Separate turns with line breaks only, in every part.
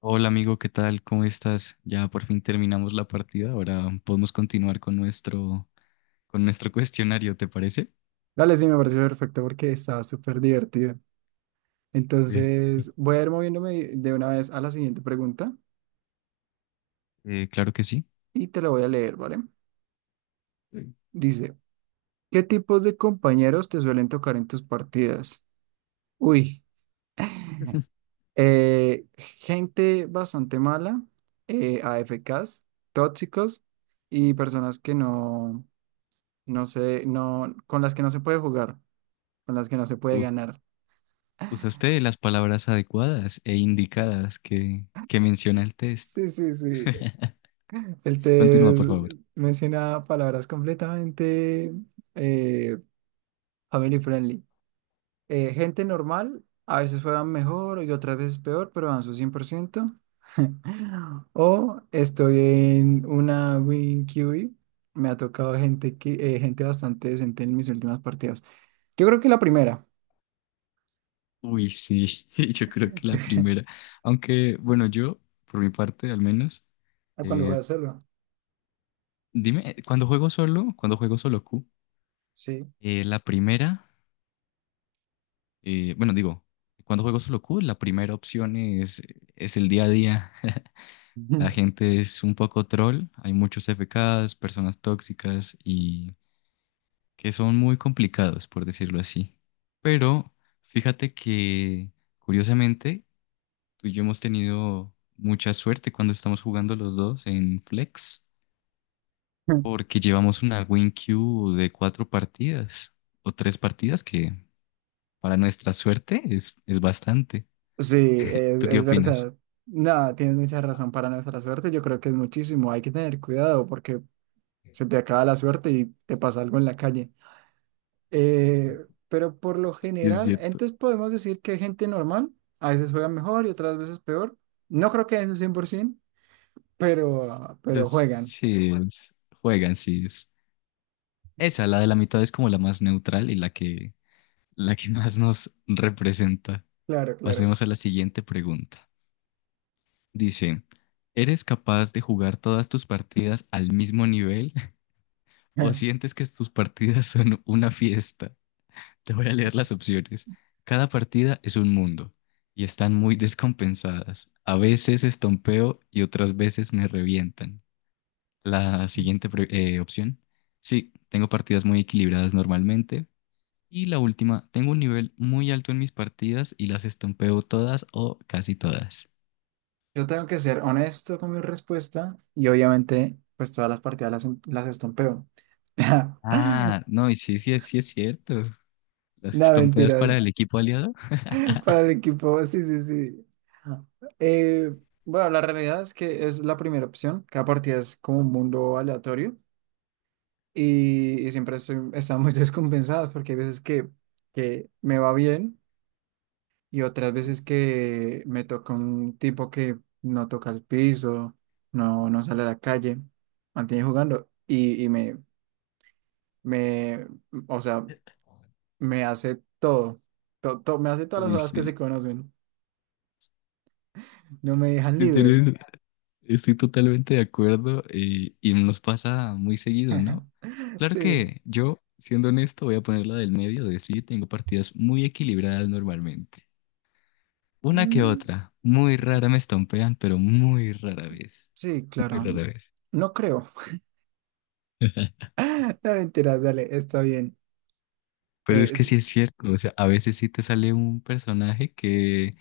Hola amigo, ¿qué tal? ¿Cómo estás? Ya por fin terminamos la partida. Ahora podemos continuar con nuestro cuestionario, ¿te parece?
Dale, sí, me pareció perfecto porque estaba súper divertido.
Sí.
Entonces, voy a ir moviéndome de una vez a la siguiente pregunta
Claro que sí.
y te la voy a leer, ¿vale? Dice, ¿qué tipos de compañeros te suelen tocar en tus partidas? Uy, gente bastante mala, AFKs, tóxicos y personas que no, no sé, no, con las que no se puede jugar, con las que no se puede
Us-
ganar.
Usaste las palabras adecuadas e indicadas que menciona el test.
Sí, sí, sí. El
Continúa,
test
por favor.
menciona palabras completamente eh, family friendly. Gente normal, a veces juegan mejor y otras veces peor, pero dan su 100%. O estoy en una win QB. Me ha tocado gente, que, gente bastante decente en mis últimas partidas. Yo creo que la primera,
Uy, sí, yo creo que la primera. Aunque, bueno, yo, por mi parte al menos,
a cuando
eh,
juega solo.
dime, cuando juego solo Q,
Sí.
la primera. Bueno, digo, cuando juego solo Q, la primera opción es el día a día. La gente es un poco troll, hay muchos FKs, personas tóxicas y que son muy complicados, por decirlo así. Pero fíjate que, curiosamente, tú y yo hemos tenido mucha suerte cuando estamos jugando los dos en Flex, porque llevamos una win queue de cuatro partidas o tres partidas, que para nuestra suerte es bastante.
Sí,
¿Tú qué Sí.
es
opinas?
verdad. No, tienes mucha razón para nuestra suerte. Yo creo que es muchísimo. Hay que tener cuidado porque se te acaba la suerte y te pasa algo en la calle. Eh, pero por lo
Sí, es
general,
cierto.
entonces podemos decir que hay gente normal. A veces juegan mejor y otras veces peor. No creo que en un 100%, pero
Los
juegan.
Sims juegan Sims. Esa, la de la mitad, es como la más neutral y la que más nos representa.
Claro, claro.
Pasemos a la siguiente pregunta. Dice, ¿eres capaz de jugar todas tus partidas al mismo nivel o sientes que tus partidas son una fiesta? Te voy a leer las opciones. Cada partida es un mundo y están muy descompensadas. A veces estompeo y otras veces me revientan. La siguiente opción. Sí, tengo partidas muy equilibradas normalmente. Y la última, tengo un nivel muy alto en mis partidas y las estompeo todas o casi todas.
Yo tengo que ser honesto con mi respuesta y obviamente pues todas las partidas las estompeo.
Ah, no, y sí, sí, sí es cierto. Las
No,
estompeas para el
mentiras.
equipo aliado.
Para el equipo, sí, sí, sí. Eh, bueno, la realidad es que es la primera opción. Cada partida es como un mundo aleatorio y siempre estoy, están muy descompensadas porque hay veces que me va bien y otras veces que me toca un tipo que no toca el piso, no, no sale a la calle, mantiene jugando y me, me, o sea, me hace todo, me hace todas las
Uy,
jugadas que
sí.
se conocen, no me dejan
Sí,
libre.
estoy totalmente de acuerdo y nos pasa muy seguido, ¿no? Claro
Sí.
que yo, siendo honesto, voy a poner la del medio de sí, tengo partidas muy equilibradas normalmente. Una que
Mm,
otra. Muy rara me estompean, pero muy rara vez.
sí,
Muy
claro.
rara vez.
No creo. No, mentira, dale, está bien.
Pero
Eh,
es que sí
es-
es cierto, o sea, a veces sí te sale un personaje que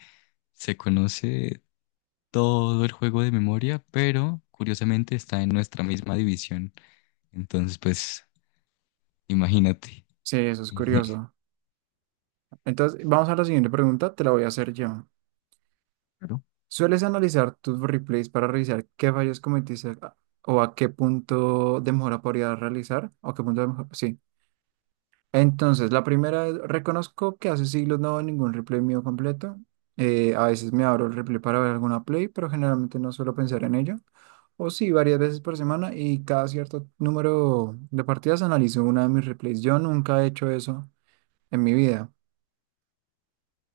se conoce todo el juego de memoria, pero curiosamente está en nuestra misma división. Entonces, pues, imagínate.
sí, eso es curioso. Entonces, vamos a la siguiente pregunta, te la voy a hacer yo.
Claro.
¿Sueles analizar tus replays para revisar qué fallos cometiste o a qué punto de mejora podrías realizar? ¿O qué punto de mejora? Entonces, la primera es, reconozco que hace siglos no veo ningún replay mío completo. A veces me abro el replay para ver alguna play, pero generalmente no suelo pensar en ello. O sí, varias veces por semana y cada cierto número de partidas analizo una de mis replays. Yo nunca he hecho eso en mi vida.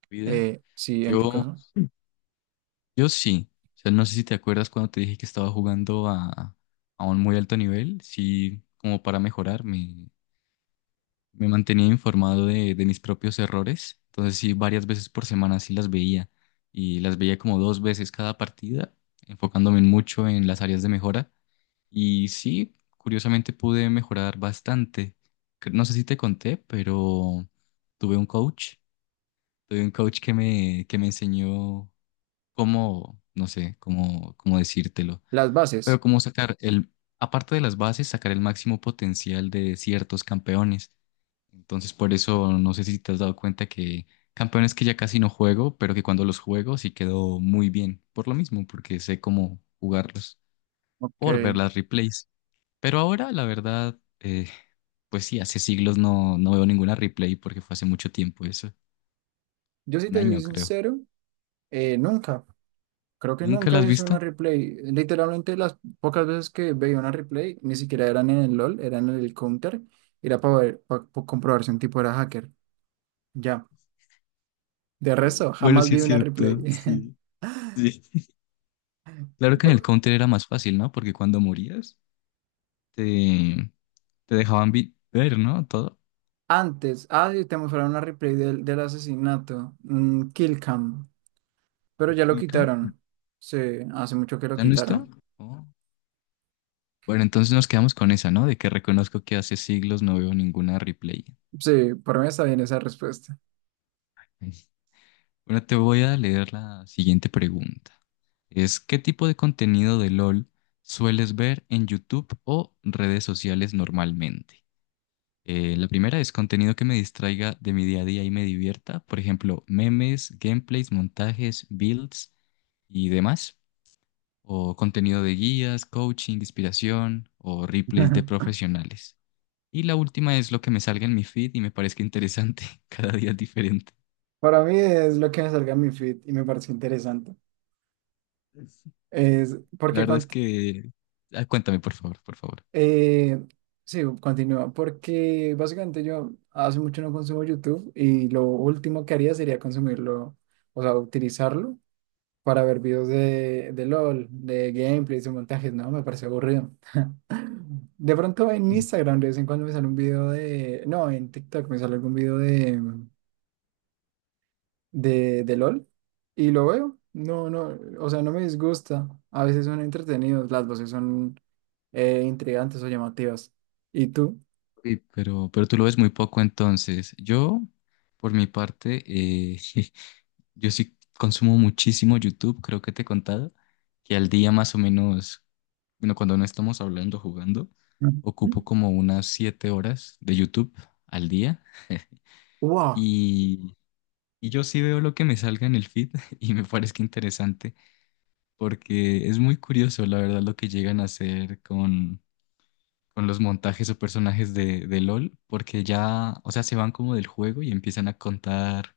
Vida.
Sí, en tu
Yo,
caso.
yo sí. O sea, no sé si te acuerdas cuando te dije que estaba jugando a un muy alto nivel, sí, como para mejorar me mantenía informado de mis propios errores. Entonces sí, varias veces por semana sí las veía y las veía como dos veces cada partida, enfocándome en mucho en las áreas de mejora. Y sí, curiosamente pude mejorar bastante. No sé si te conté, pero tuve un coach, tuve un coach que me enseñó cómo, no sé, cómo, cómo decírtelo,
Las
pero
bases.
cómo sacar el, aparte de las bases, sacar el máximo potencial de ciertos campeones. Entonces, por eso no sé si te has dado cuenta que campeones que ya casi no juego, pero que cuando los juego sí quedó muy bien. Por lo mismo, porque sé cómo jugarlos,
Ok.
por ver las replays. Pero ahora, la verdad, pues sí, hace siglos no veo ninguna replay porque fue hace mucho tiempo eso.
Yo sí
Un
te soy
año, creo.
sincero, nunca. Creo que
¿Nunca
nunca
las has
vi una
visto?
replay. Literalmente las pocas veces que veía una replay, ni siquiera eran en el LOL, eran en el Counter. Era para ver, para comprobar si un tipo era hacker. Ya. De resto,
Bueno,
jamás
sí
vi
es
una replay.
cierto, sí, sí. Claro que en
Po-
el Counter era más fácil, ¿no? Porque cuando morías, te, te dejaban ver, ¿no? Todo.
Antes, ah, sí, te mostraron una replay del, del asesinato, Kill Cam, pero ya lo
Kill cam.
quitaron. Sí, hace mucho que lo
¿Ya no está?
quitaron.
Oh. Bueno, entonces nos quedamos con esa, ¿no? De que reconozco que hace siglos no veo ninguna replay.
Sí, por mí está bien esa respuesta.
Bueno, te voy a leer la siguiente pregunta. Es, ¿qué tipo de contenido de LOL sueles ver en YouTube o redes sociales normalmente? La primera es contenido que me distraiga de mi día a día y me divierta, por ejemplo, memes, gameplays, montajes, builds y demás, o contenido de guías, coaching, inspiración o replays de profesionales. Y la última es lo que me salga en mi feed y me parezca interesante. Cada día es diferente.
Para mí es lo que me salga en mi feed y me parece interesante. Es
La
porque
verdad es que... ah, cuéntame, por favor, por favor.
Eh, sí, continúa, porque básicamente yo hace mucho no consumo YouTube y lo último que haría sería consumirlo, o sea, utilizarlo para ver videos de LOL, de gameplays o montajes, no, me parece aburrido. De pronto en Instagram de vez en cuando me sale un video de, no, en TikTok me sale algún video de LOL y lo veo, no, no, o sea, no me disgusta, a veces son entretenidos, las voces son intrigantes o llamativas. ¿Y tú?
Sí, pero tú lo ves muy poco entonces. Yo, por mi parte, eh, yo sí consumo muchísimo YouTube, creo que te he contado, que al día más o menos, bueno, cuando no estamos hablando, jugando,
Ujú.
ocupo como unas 7 horas de YouTube al día
Wow.
y, y yo sí veo lo que me salga en el feed y me parece interesante. Porque es muy curioso, la verdad, lo que llegan a hacer con los montajes o personajes de LOL, porque ya, o sea, se van como del juego y empiezan a contar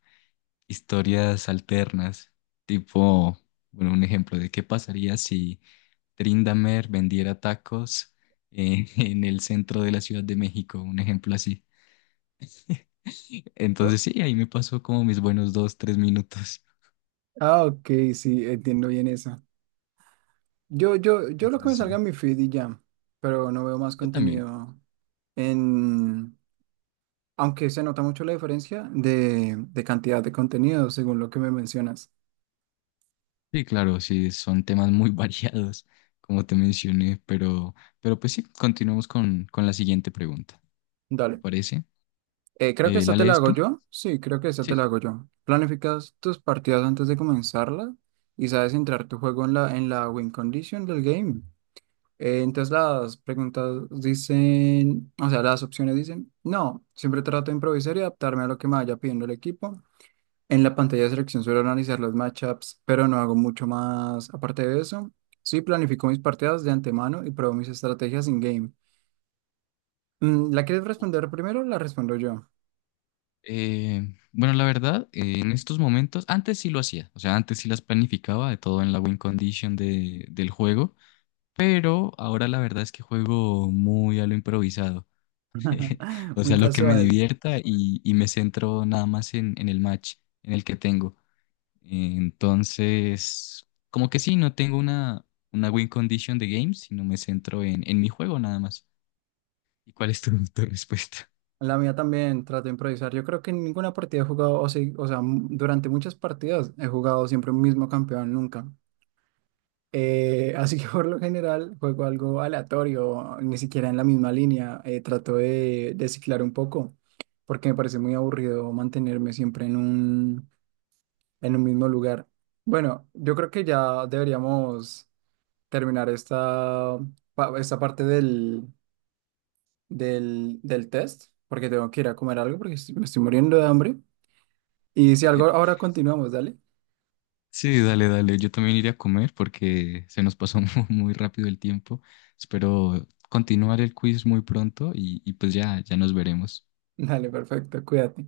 historias alternas, tipo, bueno, un ejemplo de qué pasaría si Trindamer vendiera tacos en el centro de la Ciudad de México, un ejemplo así.
¿No?
Entonces, sí, ahí me pasó como mis buenos dos, tres minutos.
Ah, ok, sí, entiendo bien esa. Yo lo que me
Entonces,
salga
sí,
en mi feed y ya, pero no veo más
yo también.
contenido en, aunque se nota mucho la diferencia de cantidad de contenido según lo que me mencionas.
Sí, claro, sí, son temas muy variados, como te mencioné, pero pues sí, continuamos con la siguiente pregunta, ¿te
Dale.
parece?
Creo que
¿La
esta te la
lees
hago
tú?
yo. Sí, creo que esta te la
Sí.
hago yo. Planificas tus partidas antes de comenzarlas y sabes entrar tu juego en la win condition del game. Entonces las preguntas dicen, o sea, las opciones dicen, no, siempre trato de improvisar y adaptarme a lo que me vaya pidiendo el equipo. En la pantalla de selección suelo analizar los matchups, pero no hago mucho más aparte de eso. Sí, planifico mis partidas de antemano y pruebo mis estrategias en game. Mm, ¿la quieres responder primero? O la respondo yo.
Bueno, la verdad, en estos momentos, antes sí lo hacía, o sea, antes sí las planificaba de todo en la win condition del juego, pero ahora la verdad es que juego muy a lo improvisado, o
Muy
sea, lo que me
casual.
divierta y me centro nada más en el match en el que tengo. Entonces, como que sí, no tengo una win condition de games, sino me centro en mi juego nada más. ¿Y cuál es tu respuesta?
La mía también trato de improvisar. Yo creo que en ninguna partida he jugado, o sí, o sea, durante muchas partidas he jugado siempre un mismo campeón, nunca. Así que por lo general juego algo aleatorio, ni siquiera en la misma línea. Trato de ciclar un poco, porque me parece muy aburrido mantenerme siempre en un mismo lugar. Bueno, yo creo que ya deberíamos terminar esta, esta parte del, del test, porque tengo que ir a comer algo, porque me estoy muriendo de hambre. Y si algo, ahora continuamos, dale.
Sí, dale, dale. Yo también iré a comer porque se nos pasó muy rápido el tiempo. Espero continuar el quiz muy pronto y pues ya, ya nos veremos.
Dale, perfecto, cuídate.